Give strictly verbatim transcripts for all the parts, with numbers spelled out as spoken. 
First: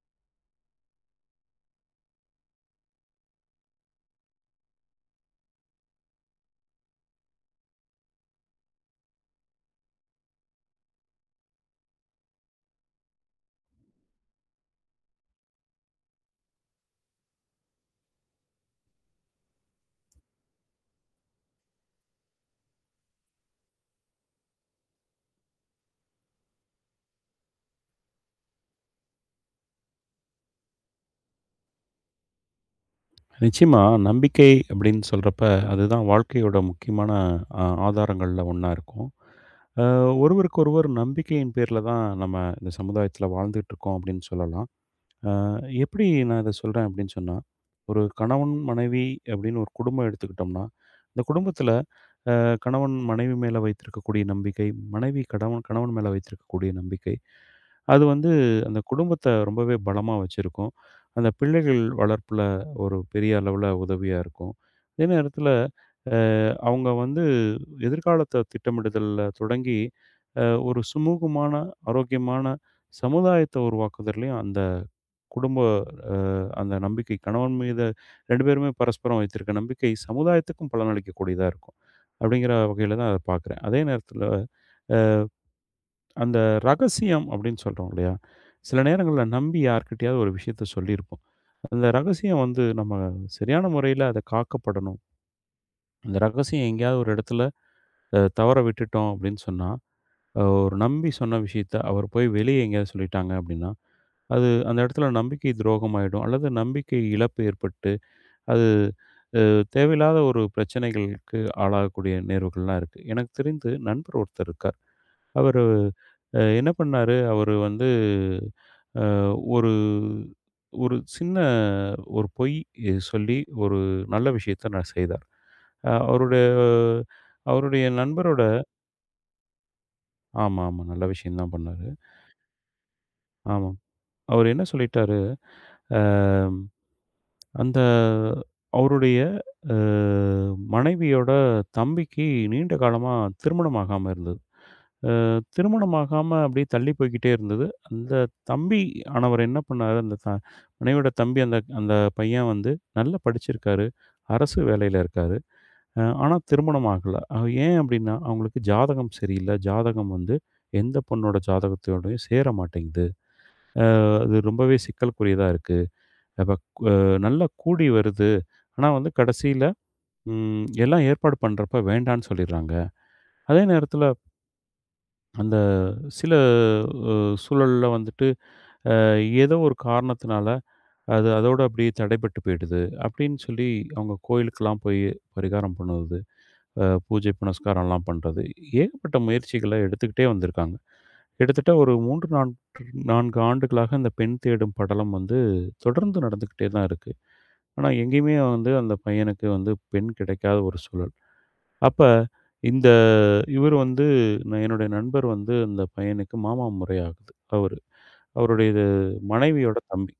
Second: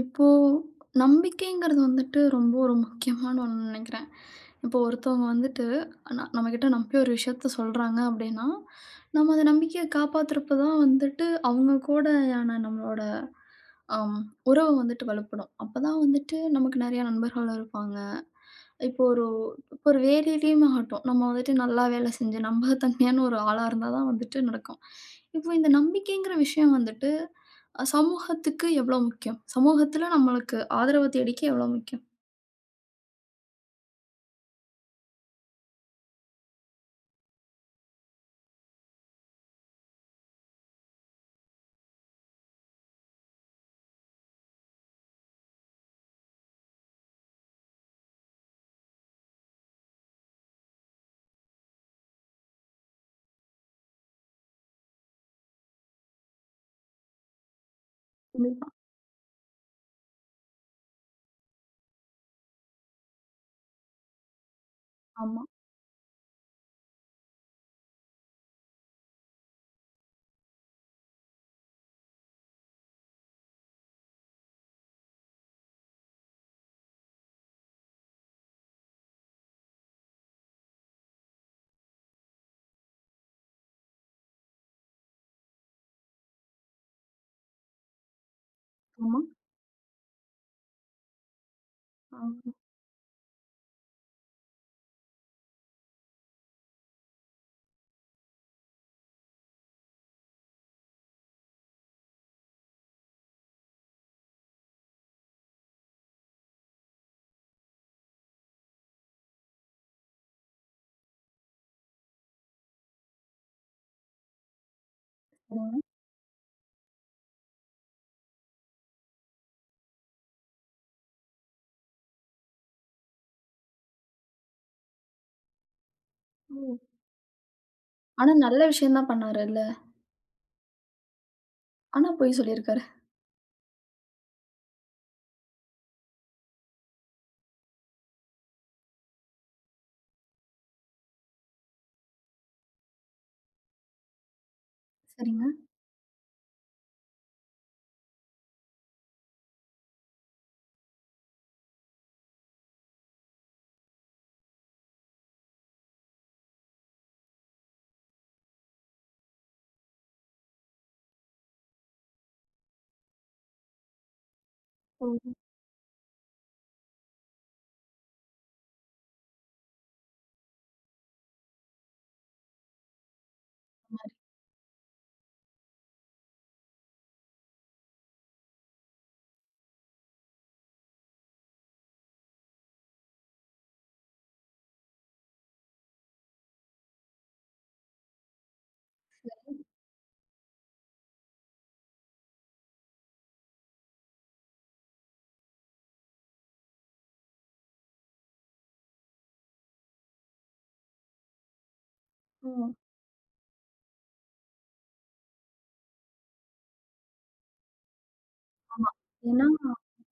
இப்போ நம்பிக்கைங்கிறது வந்துட்டு ரொம்ப ஒரு முக்கியமான ஒண்ணு நினைக்கிறேன். இப்போ ஒருத்தவங்க வந்துட்டு ந நம்மகிட்ட நம்பி ஒரு விஷயத்த சொல்றாங்க அப்படின்னா, நம்ம அந்த நம்பிக்கைய காப்பாத்துறப்ப தான் வந்துட்டு அவங்க கூடயான நம்மளோட அம் உறவு வந்துட்டு வலுப்படும். அப்பதான் வந்துட்டு நமக்கு நெறைய நண்பர்கள் இருப்பாங்க. இப்போ ஒரு இப்போ ஒரு வேலையிலயும் ஆகட்டும். நம்ம வந்துட்டு நல்லா வேலை செஞ்சு நம்பகத்தன்மையான ஒரு ஆளா இருந்தா தான் வந்துட்டு நடக்கும். இப்போ இந்த நம்பிக்கைங்கிற விஷயம் வந்துட்டு அ சமூகத்துக்கு எவ்வளோ முக்கியம்? சமூகத்துல நம்மளுக்கு ஆதரவு தேடிக்க எவ்வளோ முக்கியம்? நிச்சயமா, நம்பிக்கை அப்படின்னு சொல்றப்ப, அதுதான் வாழ்க்கையோட முக்கியமான அ ஆதாரங்கள்ல ஒண்ணா இருக்கும். அ ஒருவருக்கொருவர் நம்பிக்கையின் பேர்ல தான் நம்ம இந்த சமுதாயத்தில வாழ்ந்துட்டு இருக்கோம் அப்படின்னு சொல்லலாம். அ எப்படி நான் இத சொல்றேன் அப்படின்னு சொன்னா, ஒரு கணவன், மனைவி அப்படின்னு ஒரு குடும்பம் எடுத்துக்கிட்டோம்னா, இந்த குடும்பத்தில அ கணவன் மனைவி மேல வைத்திருக்கக்கூடிய நம்பிக்கை, மனைவி கணவன் கணவன் மேல வைத்திருக்கக்கூடிய நம்பிக்கை, அது வந்து கண்டிப்பா. அந்த குடும்பத்த ரொம்பவே பலமா வச்சிருக்கும். அந்த பிள்ளைகள் வளர்ப்புல ஒரு பெரிய அளவுல உதவியா இருக்கும். அதே ஆமா, நேரத்தில அ அவங்க வந்து எதிர்காலத்த திட்டமிடுதல்ல தொடங்கி, அ ஒரு சுமூகமான, ஆரோக்கியமான சமுதாயத்த உருவாக்குதல்லையும் அந்த குடும்ப அ அந்த நம்பிக்கை கணவன் மீது ரெண்டு பேருமே பரஸ்பரம் வைத்திருக்க நம்பிக்கை சமுதாயத்துக்கும் பலனளிக்கக்கூடியதா இருக்கும். அப்படிங்கிற வகையில தான் அத பார்க்குறேன். அதே நேரத்தில அ அந்த ரகசியம் அப்படின்னு சொல்றோம் இல்லையா? சில ஆமா. நேரங்கள்ல நம்பி யார்கிட்டயாவது ஒரு விஷயத்த சொல்லியிருப்போம். அந்த ஆ. ரகசியம் வந்து நம்ம சரியான முறையில அத காக்கப்படணும். அந்த ரகசியம் எங்கேயாவது ஒரு இடத்துல அ தவற விட்டுட்டோம் அப்படின்னு சொன்னா, அ ஒரு நம்பி சொன்ன விஷயத்த அவர் போய் வெளிய எங்கேயாவது சொல்லிட்டாங்க அப்படின்னா, அது அந்த இடத்துல நம்பிக்கை துரோகம் ஆயிடும். அல்லது நம்பிக்கை இழப்பு ஏற்பட்டு அது அ தேவையில்லாத ஒரு பிரச்சனைகளுக்கு ஆளாகக்கூடிய நேர்வுகள்லாம் இருக்கு. எனக்கு தெரிந்து நண்பர் ஒருத்தர் இருக்கார். அவரு சரிங்க. அ என்ன பண்ணாரு, அவரு வந்து அ ஒரு ஒரு சின்ன ஒரு பொய் அஹ், சொல்லி ஒரு நல்ல விஷயத்த நான் செய்தார். அ அவருடைய ம். அவருடைய ஆனா நண்பரோட நல்ல விஷயம் தான் பண்ணாருல்ல. ஆமா, ஆமா. நல்ல விஷயம் தான் பண்ணாரு. ஆனா பொய் சொல்லியிருக்காரு. ஆமா. அவரு என்ன சொல்லிட்டாரு, அ அந்த அவருடைய அ மனைவியோட தம்பிக்கு நீண்ட காலமா திருமணம் ஆகாம இருந்தது. அ சரிங்க. திருமணம் ஆகாம அப்படியே தள்ளி போய்க்கிட்டே இருந்தது. அந்த தம்பி ஆனவர் என்ன பண்ணாரு, அந்த த மனைவியோட தம்பி அந்த அந்த பையன் வந்து நல்லா படிச்சிருக்காரு. அரசு வேலையில இருக்காரு. அ ஆனா திருமணம் ஆகல. அ ஏன் அப்படின்னா, அவங்களுக்கு ஜாதகம் சரியில்ல. ஜாதகம் வந்து எந்த பொண்ணோட ஜாதகத்தோடயும் சேர மாட்டேங்குது. அ அது ரொம்பவே ம். சிக்கலுக்குரியதா இருக்கு. அப்ப அ நல்லா கூடி வருது. ஆனா வந்து கடைசியில ம். எல்லாம் ஏற்பாடு பண்றப்ப வேண்டான்னு சொல்லிர்றாங்க. அதே நேரத்தில அந்த சில அ சூழல்ல வந்துட்டு அ ஏதோ ஒரு காரணத்தினால அது அதோட அப்படியே தடைப்பட்டு போயிடுது. அப்படின்னு சொல்லி அவங்க கோயிலுக்கெல்லாம் போய் பரிகாரம் பண்ணுவது, அ பூஜை புனஸ்காரம்லாம் பண்றது. ஏகப்பட்ட முயற்சிகள எடுத்துக்கிட்டே வந்திருக்காங்க. கிட்டத்தட்ட ஒரு 3 நான்கு நான்கு ஆண்டுகளாக இந்த பெண் தேடும் படலம் வந்து தொடர்ந்து நடந்துகிட்டே தான் இருக்கு. ஆனா எங்கேயுமே வந்து அந்த பையனுக்கு வந்து பெண் கிடைக்காத ஒரு சூழல். அப்ப ம். இந்த இவர் வந்து நான் என்னுடைய நண்பர் வந்து அந்த பையனுக்கு மாமா முறை ஆகுது. அவரு. அவருடைய இது ஆமா. ஏன்னா மனைவியோட தம்பி.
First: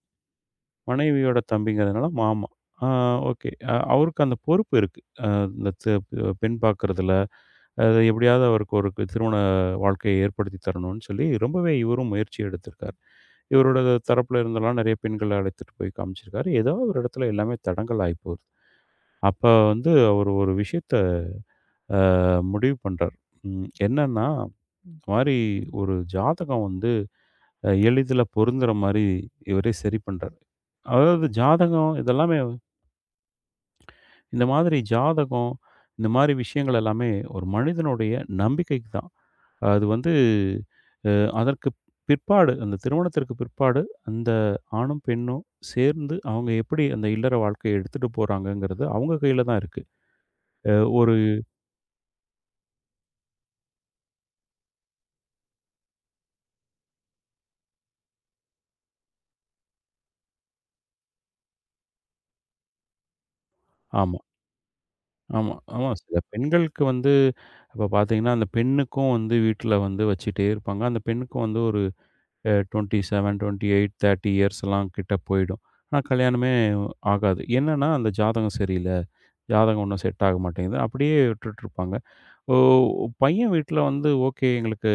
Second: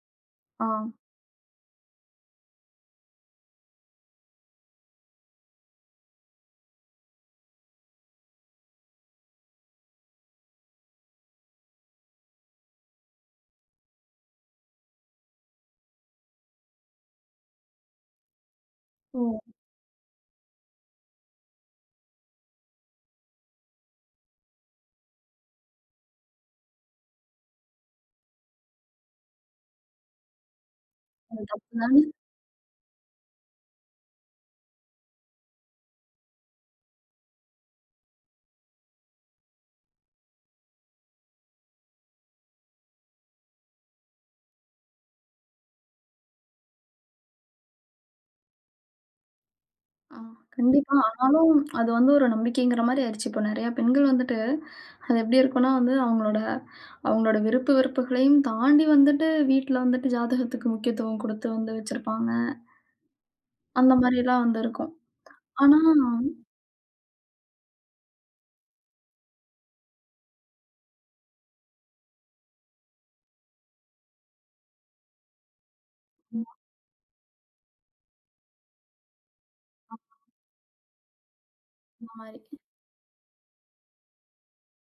ஆ. மனைவியோட தம்பிங்கிறதுனால மாமா. ஆ ஓகே. அ அவருக்கு அந்த பொறுப்பு இருக்கு. அ இந்த து பெண் பார்க்கறதுல, அது எப்படியாவது அவருக்கு ஒரு கு- திருமண வாழ்க்கையை ஏற்படுத்தி தரணும்னு சொல்லி ரொம்பவே இவரும் முயற்சி எடுத்திருக்காரு. இவரோட தரப்புல இருந்தெல்லாம் நெறைய பெண்கள அழைத்துட்டு போய் காமிச்சிருக்காரு. ஏதோ ஒரு இடத்துல எல்லாமே தடங்கல் ஆயி போகுது. அப்ப ம். வந்து அவர் ஒரு விஷயத்த அ முடிவு பண்றார். ம். என்னன்னா, இந்த மாரி ஒரு ஜாதகம் வந்து அ எளிதில பொருந்துற மாரி இவரே சரி பண்றாரு. அதாவது அது தப்பு ஜாதகம் தானே. இதெல்லாமே இந்த மாதிரி ஜாதகம், இந்த மாரி விஷயங்கள் எல்லாமே ஒரு மனிதனுடைய நம்பிக்கைக்கு தான். அது வந்து அ அதற்கு பிற்பாடு, அந்த திருமணத்திற்கு பிற்பாடு அந்த ஆணும், பெண்ணும் சேர்ந்து அவங்க எப்படி அந்த இல்லற வாழ்க்கைய எடுத்துட்டு போறாங்கங்கிறது அவங்க கையில தான் இருக்கு. ஆ. அ கண்டிப்பா. ஒரு ஆனாலும் அது வந்து ஒரு நம்பிக்கைங்கிற மாரி ஆயிருச்சு. இப்போ நெறையா பெண்கள் வந்துட்டு அது எப்படி இருக்கும்னா வந்து அவங்களோட அவங்களோட விருப்பு வெறுப்புகளையும் தாண்டி வந்துட்டு வீட்ல வந்துட்டு ஜாதகத்துக்கு முக்கியத்துவம் குடுத்து வந்து வச்சிருப்பாங்க. அந்த ஆமா. மாரிலாம் வந்து இருக்கும். ஆமா, ஆனா ஆமா. சில பெண்களுக்கு வந்து இப்ப பார்த்தீங்கன்னா, அந்த பெண்ணுக்கும் வந்து வீட்ல வந்து வச்சுட்டே இருப்பாங்க. அந்த பெண்ணுக்கும் வந்து ஒரு அ இருபத்தி ஏழு, இருபத்தி எட்டு, முப்பது இயர்ஸ்லாம் கிட்ட போயிடும். ஆனா கல்யாணமே ஆகாது. என்னன்னா, அந்த ஜாதகம் சரியில்ல. ஜாதகம் ஒண்ணும் செட் ஆக மாட்டேங்குது. அப்படியே விட்டுட்டுருப்பாங்க. அந்த மாரி. ஓ! பையன் வீட்ல வந்து ஓகே. எங்களுக்கு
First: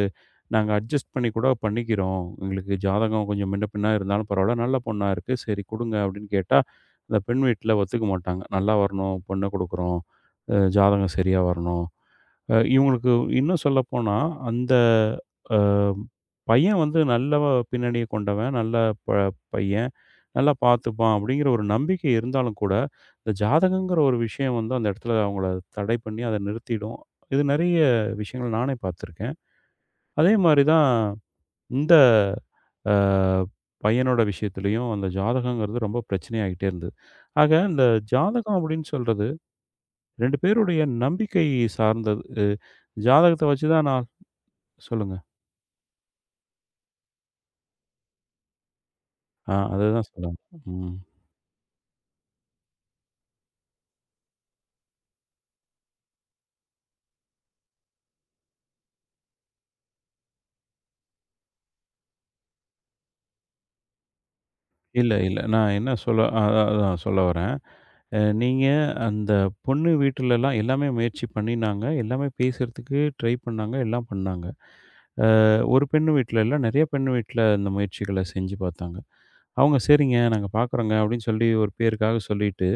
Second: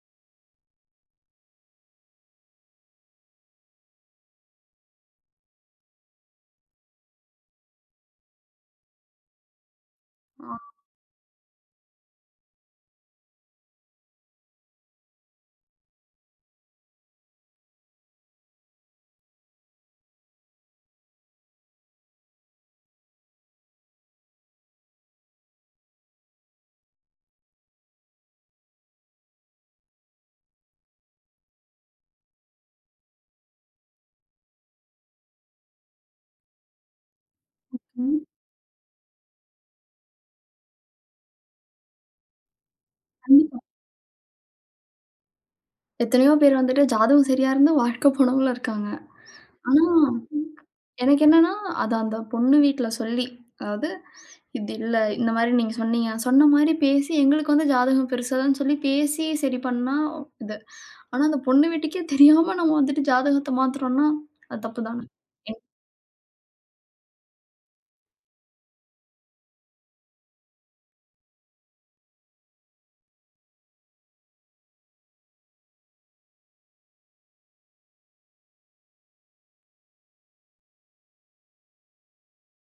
நாங்க அட்ஜஸ்ட் பண்ணி கூட பண்ணிக்கிறோம். எங்களுக்கு ஜாதகம் கொஞ்சம் முன்ன பின்ன இருந்தாலும் பரவால்ல. நல்ல பொண்ணா இருக்கு. சரி குடுங்க அப்படின்னு கேட்டா, அந்த பெண் வீட்ல ஒத்துக்க மாட்டாங்க. நல்லா வரணும், பொண்ண குடுக்குறோம். அ ஆ. ஜாதகம் சரியா வரணும். அ இவங்களுக்கு இன்னும் சொல்லப்போனா, அந்த அ பையன் வந்து நல்ல பின்னணிய கொண்டவன். நல்ல ப பையன். நல்லா பார்த்துப்பான் அப்படிங்கிற ஒரு நம்பிக்கை இருந்தாலும் கூட, இந்த ஜாதகங்கிற ஒரு விஷயம் வந்து அந்த இடத்துல அவங்கள தடை பண்ணி அத நிறுத்திடும். இது நெறைய விஷயங்கள் நானே பார்த்துருக்கேன். அதே மாரி தான் இந்த அ பையனோட விஷயத்திலயும் அந்த ஜாதகங்கிறது ரொம்ப பிரச்சனையாகிட்டே இருந்தது. ஆக இந்த ம். ஜாதகம் அப்படின்னு சொல்றது ரெண்டு பேருடைய நம்பிக்கை சார்ந்தது. ஜாதகத்த கண்டிப்பா. வச்சு தான் நான் சொல்லுங்க. எத்தனையோ பேர் வந்துட்டு ஜாதகம் சரியா இருந்து வாழ்க்க போனவங்களும் இருக்காங்க. ஆ ஆனா, அதுதான் சொல்ல வந்தேன். ம். எனக்கு என்னன்னா, அது அந்த பொண்ணு வீட்ல சொல்லி, அதாவது "இது இல்ல. இந்த மாரி நீங்க சொன்னீங்க." சொன்ன மாரி பேசி எங்களுக்கு வந்து ஜாதகம் பெருசுதான்னு சொல்லி பேசி சரி பண்ணா இது. ஆனா அந்த பொண்ணு வீட்டுக்கே தெரியாம நம்ம வந்துட்டு ஜாதகத்த மாத்துறோம்னா, அது தப்பு தான. இல்ல, இல்ல. எனக்கு நான் என்ன சொல்ல அ அ அதான் சொல்ல வரேன். அ நீங்க அந்த பொண்ணு வீட்லலாம் எல்லாமே முயற்சி பண்ணினாங்க. எல்லாமே பேசுறதுக்கு ட்ரை பண்ணாங்க. எல்லாம் பண்ணாங்க. அ ஒரு பெண்ணு வீட்ல இல்ல, நெறைய பெண்ணு வீட்ல இந்த முயற்சிகள செஞ்சு பார்த்தாங்க. அவங்க "சரிங்க, நாங்க பார்க்குறோங்க" அப்படின்னு சொல்லி ஒரு பேருக்காக சொல்லிட்டு,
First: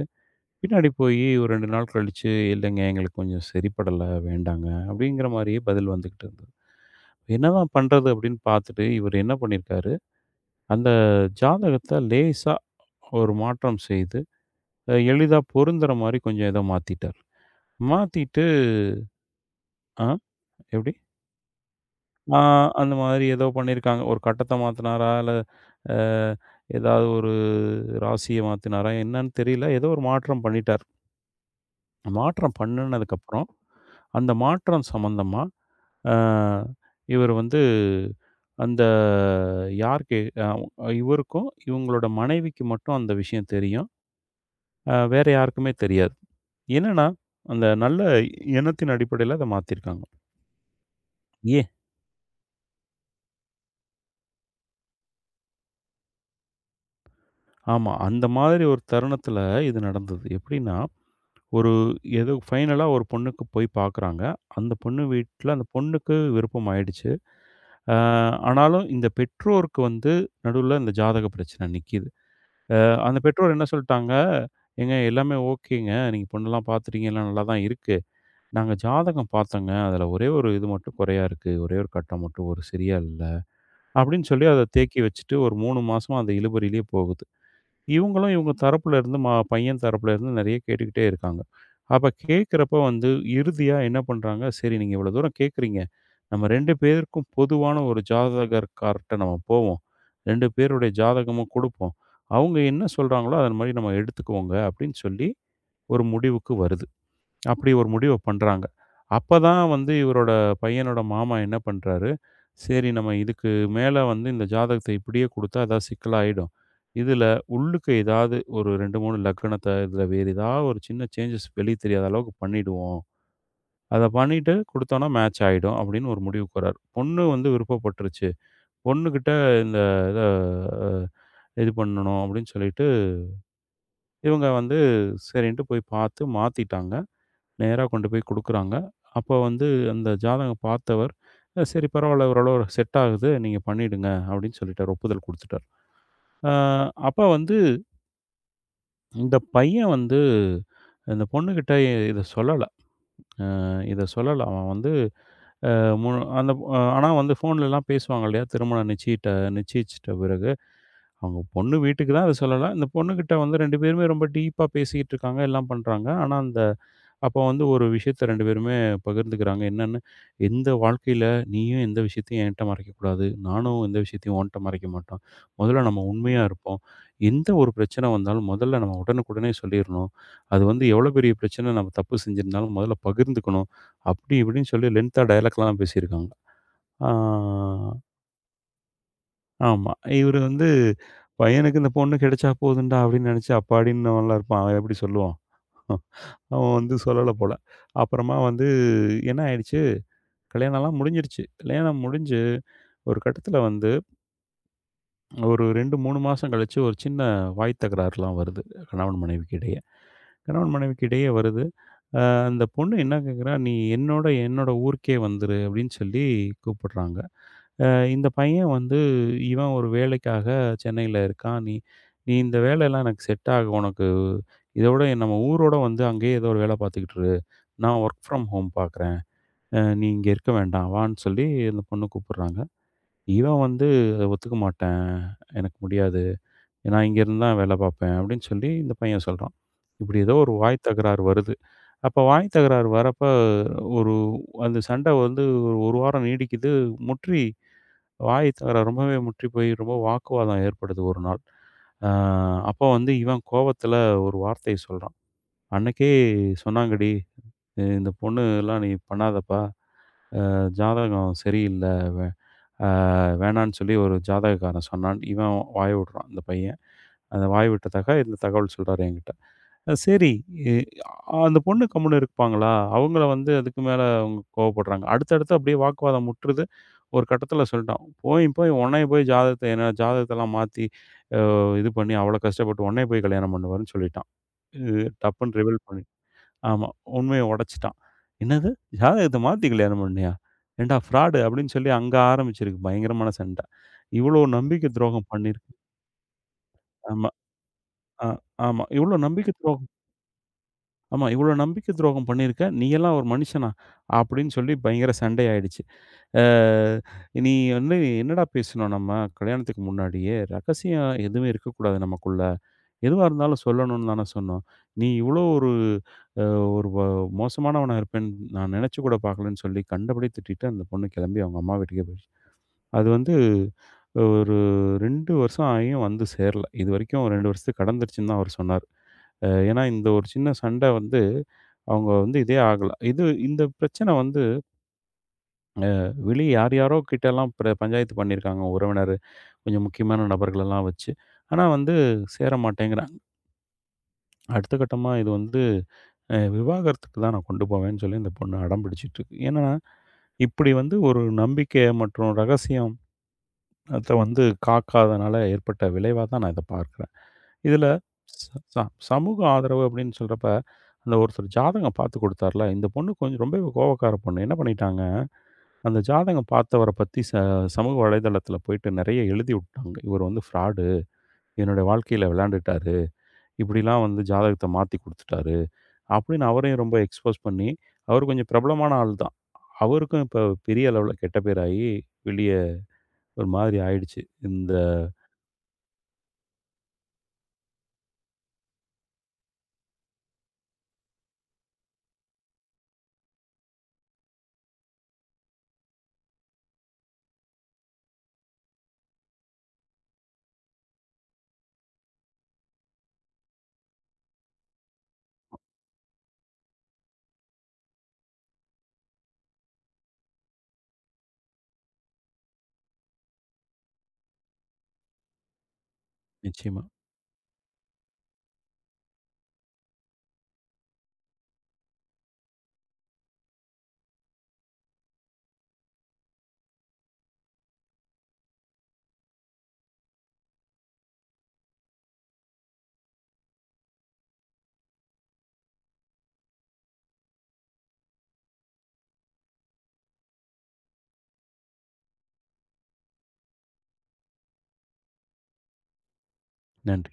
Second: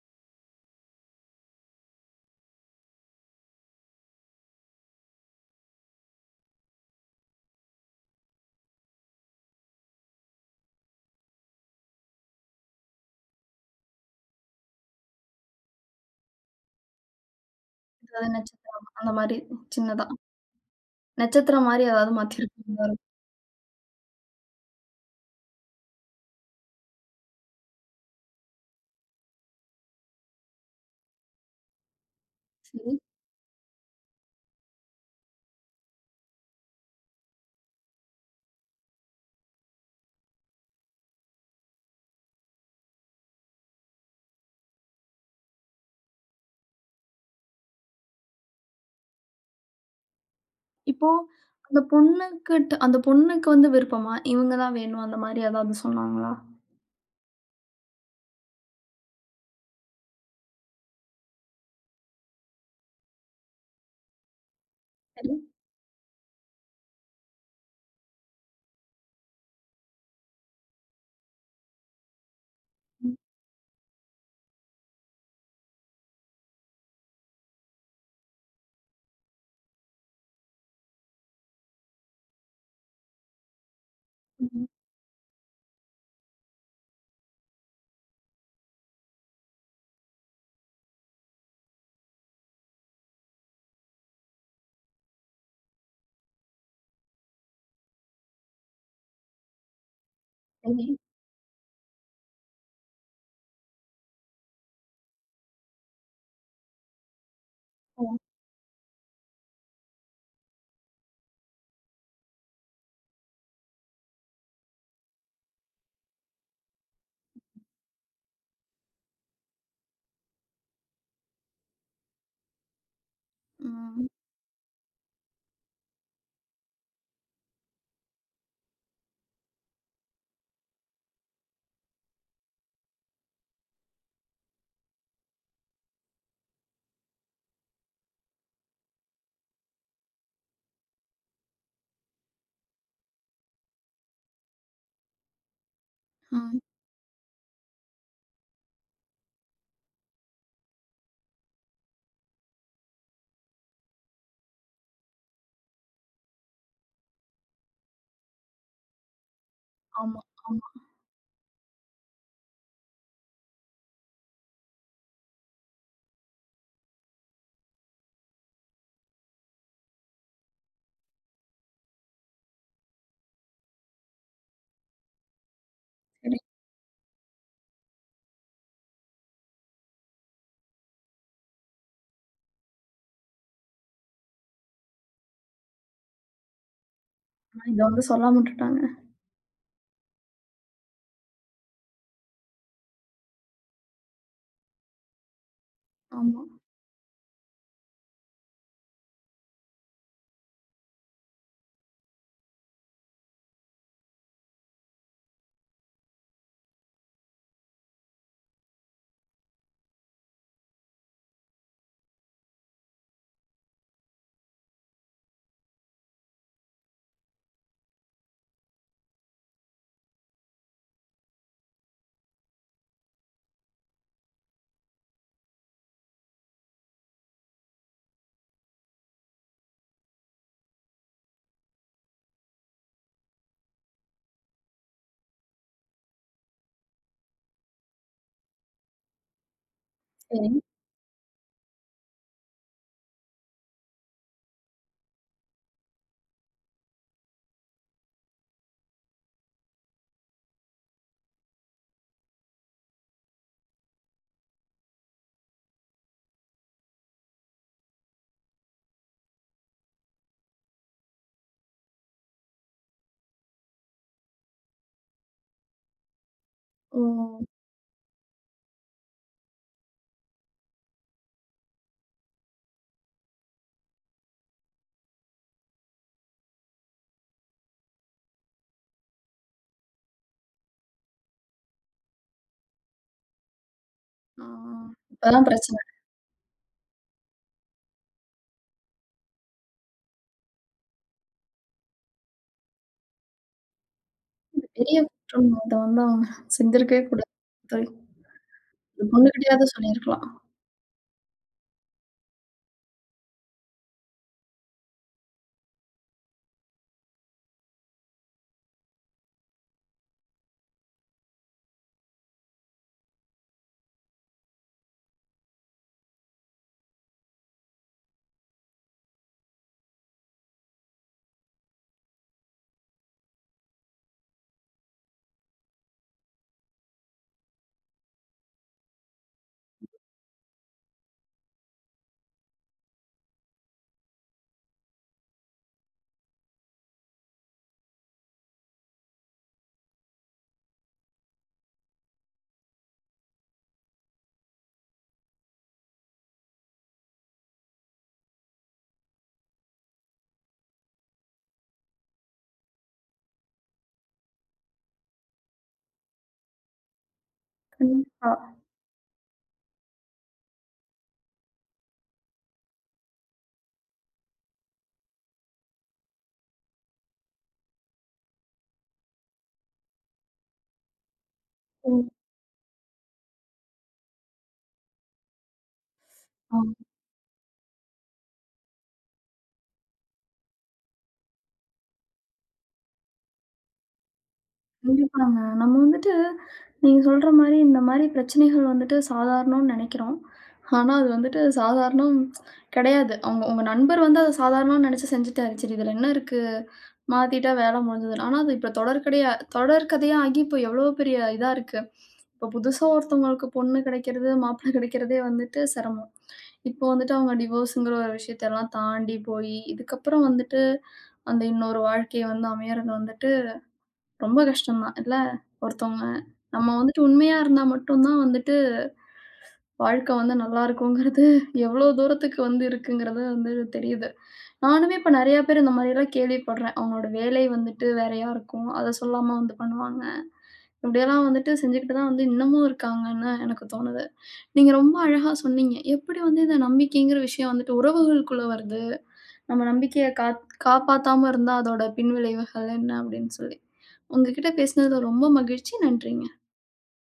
பின்னாடி போயி ஒரு ரெண்டு நாள் கழிச்சு, "இல்லைங்க, எங்களுக்கு கொஞ்சம் சரிப்படல, வேண்டாங்க" அப்படிங்கிற மாரியே பதில் வந்துகிட்டு இருந்தது. என்னதான் பண்றது அப்படின்னு பார்த்துட்டு, இவரு என்ன பண்ணியிருக்காரு அந்த ஜாதகத்த லேசா ஒரு மாற்றம் செய்து, அ எளிதா பொருந்துற மாரி கொஞ்சம் ஏதோ மாத்திட்டாரு. அது மாத்திட்டு நட்சத்திரம் அந்த மாரி சின்னதா. ஆ எப்படி? நட்சத்திரம் மாரி ஏதாவது ஆ அந்த மாத்திருப்பாங்க. மாதிரி ஏதோ பண்ணியிருக்காங்க. ஒரு கட்டத்த மாத்துனாரா? இல்ல அ ஏதாவது ஒரு ராசிய மாத்துனாரா? என்னன்னு தெரியல. ஏதோ ஒரு மாற்றம் பண்ணிட்டார். மாற்றம் பண்ணுனதுக்கப்புறம், அந்த மாற்றம் சம்மந்தமா அ இவர் வந்து அந்த யாருக்கு அ இவருக்கும், இவங்களோட மனைவிக்கு மட்டும் அந்த விஷயம் தெரியும். அ வேற யாருக்குமே தெரியாது. என்னன்னா, அந்த நல்ல எண்ணத்தின் அடிப்படையில அத மாத்திருக்காங்க. இப்போ ஏன்? அந்த பொண்ணுக்கிட்ட அந்த பொண்ணுக்கு வந்து விருப்பமா? இவங்க தான் வேணும் அந்த மாரி ஏதாவது சொன்னாங்களா? ஆமா. அந்த மாதிரி ஒரு தருணத்துல இது நடந்தது. எப்படின்னா, ஒரு ஏதோ ஃபைனலா ஒரு பொண்ணுக்கு போய் பார்க்குறாங்க. அந்த பொண்ணு சரி. வீட்ல அந்த பொண்ணுக்கு விருப்பம் ஆயிடுச்சு. அ ஆனாலும் இந்த பெற்றோருக்கு வந்து நடுவுல இந்த ஜாதக பிரச்சனை நிக்கிது. அ ம். அந்த பெற்றோர் என்ன சொல்ட்டாங்க, "ஏங்க எல்லாமே ஓகேங்க. நீங்க பொண்ணெல்லாம் பார்த்துட்டீங்க. எல்லாம் நல்லா தான் இருக்கு. நாங்க ஜாதகம் பார்த்தோங்க. அதுல ஒரே ஒரு இது மட்டும் குறையா இருக்கு. ஒரே ஒரு கட்டம் மட்டும் ஒரு சரியா இல்ல." அப்படின்னு சொல்லி அத ம். தேக்கி வச்சுட்டு ஒரு மூணு மாசமா அது இழுபறியிலேயே போகுது. இவங்களும் இவங்க தரப்புல இருந்து ம பையன் தரப்புல இருந்து நெறைய கேட்டுக்கிட்டே இருக்காங்க. அப்ப கேட்கிறப்ப வந்து இறுதியா என்ன பண்றாங்க, சரி நீங்க இவ்வளோ தூரம் கேட்கிறீங்க. நம்ம ரெண்டு பேருக்கும் பொதுவான ஒரு ஜாதகர்கார்ட்ட நம்ம போவோம். ரெண்டு சரி. பேருடைய ஜாதகமும் குடுப்போம். அவங்க என்ன சொல்றாங்களோ, அதன் மாரி நம்ம எடுத்துக்குவோங்க அப்படின்னு சொல்லி ஒரு முடிவுக்கு வருது. அப்படி ஒரு ஓ! முடிவ பண்றாங்க. அப்பதான் வந்து இவரோட பையனோட மாமா என்ன பண்றாரு, சரி நம்ம இதுக்கு மேல வந்து இந்த ஜாதகத்த இப்படியே குடுத்தா ஏதாவது சிக்கலாயிடும். இதுல உள்ளுக்கு ஏதாவது ஒரு ரெண்டு, மூணு லக்கணத்த இதுல வேறு ஏதாவது ஒரு சின்ன சேஞ்சஸ் வெளிய தெரியாத அளவுக்கு பண்ணிடுவோம். அத ம். பண்ணிட்டு குடுத்தோம்னா மேட்ச் ஆயிடும் அப்படின்னு ஒரு முடிவுக்கு வராரு. பொண்ணு வந்து விருப்பப்பட்டுருச்சு. பொண்ணுகிட்ட இந்த இத அ இது பண்ணணும் அப்படின்னு சொல்லிட்டு, இவங்க வந்து சரின்ட்டு போய் பார்த்து மாத்திட்டாங்க. நேரா கொண்டு போய் குடுக்குறாங்க. அப்போ வந்து அந்த ஜாதகம் பார்த்தவர், "அ சரி பரவால்ல, ஓரளவு செட் ஆகுது. நீங்க பண்ணிடுங்க." அப்படின்னு சொல்லிட்டாரு. ஒப்புதல் குடுத்துட்டார். அ ம். அப்ப வந்து இந்த பையன் வந்து இந்த பொண்ணுகிட்ட இத சொல்லல. அ இத சொல்லல. அவன் வந்து அ மு அந்த அ ஆனா வந்து ஃபோன்லலாம் பேசுவாங்க இல்லையா? திருமணம் நிச்சயிட்ட நிச்சயிச்சிட்ட ஆமா, பிறகு. ஆமா. அவங்க பொண்ணு வீட்டுக்கு தான் அத சொல்லல. இந்த பொண்ணுகிட்ட வந்து ரெண்டு பேருமே ரொம்ப டீப்பா பேசிக்கிட்டு இருக்காங்க, எல்லாம் பண்றாங்க. ஆனா அந்த அப்போ வந்து ஒரு விஷயத்த ரெண்டு பேருமே பகிர்ந்துக்கிறாங்க. என்னன்னு, "எந்த வாழ்க்கையில நீயும் எந்த விஷயத்தையும் என்ட்ட மறைக்கக்கூடாது. நானும் எந்த விஷயத்தையும் உன்ட்ட மறைக்க மாட்டோம். முதல்ல நம்ம சரி. உண்மையா இருப்போம். எந்த ஒரு பிரச்சனை வந்தாலும் முதல்ல நம்ம உடனுக்குடனே சொல்லிறணும். அது வந்து எவ்வளோ பெரிய பிரச்சனை நம்ம தப்பு செஞ்சிருந்தாலும் முதல்ல பகிர்ந்துக்கணும்." அப்படி இப்படின்னு சொல்லி லென்த்தா டயலாக்லாம் பேசியிருக்காங்க. ஆ ஆனா இத வந்து சொல்லாம விட்டுட்டாங்க. ஆமா. இவரு வந்து பையனுக்கு இந்த பொண்ணு கிடைச்சா போதும்டா அப்படின்னு நினைச்சு அப்பாடின்னவன்லாம் இருப்பான். அவன் எப்படி சொல்லுவான்? ஆமா. அவன் வந்து சொல்லல போல. அப்புறமா வந்து என்ன ஆயிடுச்சு, கல்யாணம்லாம் முடிஞ்சிருச்சு. கல்யாணம் முடிஞ்சு ஒரு கட்டத்தில வந்து ஒரு ரெண்டு, மூணு மாசம் கழிச்சு ஒரு சின்ன வாய் தகராறுலாம் வருது. கணவன் மனைவிக்கு இடையே. கணவன் மனைவிக்கு இடையே வருது. அ அந்த பொண்ணு என்ன கேட்குறா, "நீ என்னோட என்னோட ஊருக்கே வந்துரு" அப்படின்னு சொல்லி கூப்பிடுறாங்க. அ இந்த பையன் வந்து இவன் ஒரு வேலைக்காக சென்னையில இருக்கான். "நீ நீ இந்த வேலைலாம் எனக்கு செட் ஆகும். உனக்கு இதோட நம்ம ஊரோட வந்து அங்கேயே ஏதோ ஒரு வேலை பார்த்துக்கிட்டு இரு. நான் வொர்க் ஃப்ரம் ஹோம் பார்க்குறேன்." அ நீ இங்க இருக்க வேண்டாம் வான்னு சொல்லி அந்த பொண்ணு கூப்பிடுறாங்க. இவன் வந்து அதை ஒத்துக்க மாட்டேன். எனக்கு முடியாது. நான் இங்க இருந்து தான் வேலை பார்ப்பேன் அப்படின்னு சொல்லி இந்த பையன் சொல்றான். இப்படி ஏதோ ஒரு சரி. வாய் தகராறு வருது. அப்ப வாய் தகராறு வரப்ப ஒரு அந்த சண்டை வந்து ஒரு ஒரு வாரம் நீடிக்குது. முற்றி வாய் தகராறு ரொம்பவே முற்றி போய் ரொம்ப வாக்குவாதம் ஏற்படுது ஒரு நாள். அ அப்போ வந்து இவன் கோவத்துல ஒரு வார்த்தைய சொல்றான். "அன்னைக்கே சொன்னாங்கடி, அஹ் இந்த பொண்ணுலாம் நீ பண்ணாதப்பா." ஜாதகம் சரியில்ல. வே அ வேணான்னு சொல்லி ஒரு ஜாதகக்காரன் சொன்னான். இவன் வாய விடுறான், இந்த பையன். ஓ! அந்த வாய் விட்டதாக இந்த தகவல் சொல்றாரு என்கிட்ட. அ சரி, இ அ- அந்த பொண்ணு கம்முனு இருப்பாங்களா? அவங்கள வந்து அதுக்கு மேல அவங்க கோவப்படுறாங்க. அடுத்தடுத்து அப்படியே வாக்குவாதம் முற்றுது. ஒரு கட்டத்தில சொல்லிட்டான். போய் போய் உன்னைய போய் ஜாதகத்த என்ன ஜாதகத்தெல்லாம் மாத்தி, அ இது பண்ணி அவ்வளோ கஷ்டப்பட்டு உன்னைய போய் கல்யாணம் பண்ணுவாருன்னு சொல்லிட்டான். ஆ. இது இப்பதான் டப்புன்னு பிரச்சனை. ரிவீல் பண்ணி ஆமா. உண்மைய உடைச்சுட்டான். "என்னது? ஜாதகத்த மாத்தி கல்யாணம் பண்ணியா? ஏன்டா ஃப்ராடு" அப்படின்னு சொல்லி அங்க ஆரம்பிச்சிருக்கு பயங்கரமான சண்டை. இவ்ளோ நம்பிக்கை பெரிய துரோகம் குற்றம் பண்ணியிருக்க. அத வந்து அவங்க செஞ்சிருக்கவே ஆமா. கூடாது. ஆ ஆமா. "இவ்ளோ நம்பிக்கை பொண்ணுகிட்டயாவது துரோகம் சொல்லியிருக்கலாம். ஆமா. இவ்ளோ நம்பிக்கை துரோகம் பண்ணியிருக்க. நீயெல்லாம் ஒரு மனுஷனா?" அப்படின்னு சொல்லி பயங்கர சண்டை ஆயிடுச்சு. அ நீ வந்து என்னடா பேசினோம் நம்ம கல்யாணத்துக்கு முன்னாடியே? ரகசியம் எதுவுமே இருக்கக்கூடாது நமக்குள்ள. எதுவா இருந்தாலும் சொல்லணும்னு தானே சொன்னோம். நீ இவ்வளோ ஒரு அ ஒரு வ மோசமானவனா இருப்பேன்னு நான் நினைச்சு கூட பார்க்கலன்னு சொல்லி கண்டபடி திட்டிட்டு அந்த பொண்ணு கிளம்பி அவங்க அம்மா வீட்டுக்கே போயிடுச்சு. அது வந்து ஒரு ரெண்டு வருஷம் ஆகியும் வந்து சேரல. இதுவரைக்கும் ரெண்டு வருஷத்துக்கு கடந்துருச்சுன்னு தான் அவர் சொன்னார். அ ஏன்னா இந்த ஒரு சின்ன சண்டை வந்து அவங்க வந்து இதே ஆகல. இது இந்த பிரச்சனை வந்து அ வெளிய யார் யாரோ கிட்டலாம் பிர பஞ்சாயத்து பண்ணியிருக்காங்க. உறவினர், கொஞ்சம் முக்கியமான நபர்களெல்லாம் வச்சு. ஆனா வந்து சேர மாட்டேங்கிறாங்க. அடுத்த கட்டமா இது வந்து அ விவாகரத்துக்கு தான் நான் கொண்டு போவேன்னு சொல்லி இந்த பொண்ணு அடம் பிடிச்சிட்டு இருக்கு. ஏன்னா, இப்படி வந்து ஒரு நம்பிக்கை மற்றும் ரகசியம் அத வந்து காக்காதனால ஏற்பட்ட விளைவா தான் நான் இத பார்க்குறேன். இதுல கண்டிப்பா. ச ச சமூக ஆதரவு அப்படின்னு சொல்றப்ப, அந்த ஒருத்தர் ஜாதகம் பார்த்து குடுத்தார்ல, இந்த பொண்ணு கொஞ்சம் ரொம்பவே கோவக்கார பொண்ணு. என்ன பண்ணிட்டாங்க? அந்த ஜாதகம் பார்த்தவர பத்தி ச சமூக வலைதளத்தில போயிட்டு நெறைய எழுதி விட்டாங்க. இவர் வந்து ஃப்ராடு. என்னுடைய ம். வாழ்க்கையில விளையாண்டுட்டாரு. இப்படிலாம் வந்து ஜாதகத்த மாத்தி குடுத்துட்டாரு. அப்படின்னு ஆ. அவரையும் ரொம்ப எக்ஸ்போஸ் பண்ணி, அவர் கொஞ்சம் பிரபலமான ஆள் தான். அவருக்கும் இப்ப பெரிய அளவுல கெட்ட பேராகி, வெளிய ஒரு மாதிரி ஆயிடுச்சு. இந்த கண்டிப்பாங்க. நம்ம வந்துட்டு நீங்க சொல்ற மாரி, இந்த மாரி பிரச்சனைகள் வந்துட்டு சாதாரணம்னு நெனைக்கிறோம். ஆனா, அது வந்துட்டு சாதாரணம் கெடையாது. அவங்க உங்க நண்பர் வந்து அத சாதாரணம்னு நெனைச்சு செஞ்சுட்டாரு. சரி இதுல என்ன இருக்கு? மாத்திட்டா வேல முடிஞ்சுதுன்னு. ஆனா, அது இப்ப தொடர்கடையா தொடர்கதையா ஆகி இப்போ எவ்வளோ பெரிய இதா இருக்கு. இப்போ புதுசா ஒருத்தவங்களுக்கு பொண்ணு கெடைக்கிறது, மாப்பிள கெடைக்கிறதே வந்துட்டு சிரமம். இப்போ வந்துட்டு அவங்க டிவோர்ஸுங்கிற ஒரு விஷயத்தெல்லாம் தாண்டி போயி, இதுக்கப்புறம் வந்துட்டு அந்த இன்னொரு வாழ்க்கை வந்து அமையறது வந்துட்டு ரொம்ப கஷ்டம் தான் இல்ல? ஒருத்தவங்க நம்ம நிச்சயமா. வந்துட்டு உண்மையா இருந்தா மட்டும் தான் வந்துட்டு, வாழ்க்கை வந்து நல்லாருக்குங்கிறது எவ்ளோ தூரத்துக்கு வந்து இருக்குங்கிறது வந்து தெரியுது. நானுமே இப்ப நெறையா பேர் இந்த மாரிலாம் கேள்விப்படுறேன். அவங்களோட வேலை வந்துட்டு வேறையா இருக்கும். அத சொல்லாம வந்து பண்ணுவாங்க. இப்படியெல்லாம் வந்துட்டு செஞ்சுக்கிட்டு தான் வந்து இன்னமும் இருக்காங்கன்னு எனக்கு தோணுது. நீங்க ரொம்ப அழகா சொன்னீங்க. எப்படி வந்து இந்த நம்பிக்கைங்கிற விஷயம் வந்துட்டு உறவுகளுக்குள்ள வருது? நம்ம நம்பிக்கைய காத் காப்பாத்தாம இருந்தா அதோட பின்விளைவுகள் என்ன அப்படின்னு சொல்லி. உங்ககிட்ட பேசினதுல ரொம்ப மகிழ்ச்சி. நன்றிங்க. நன்றி.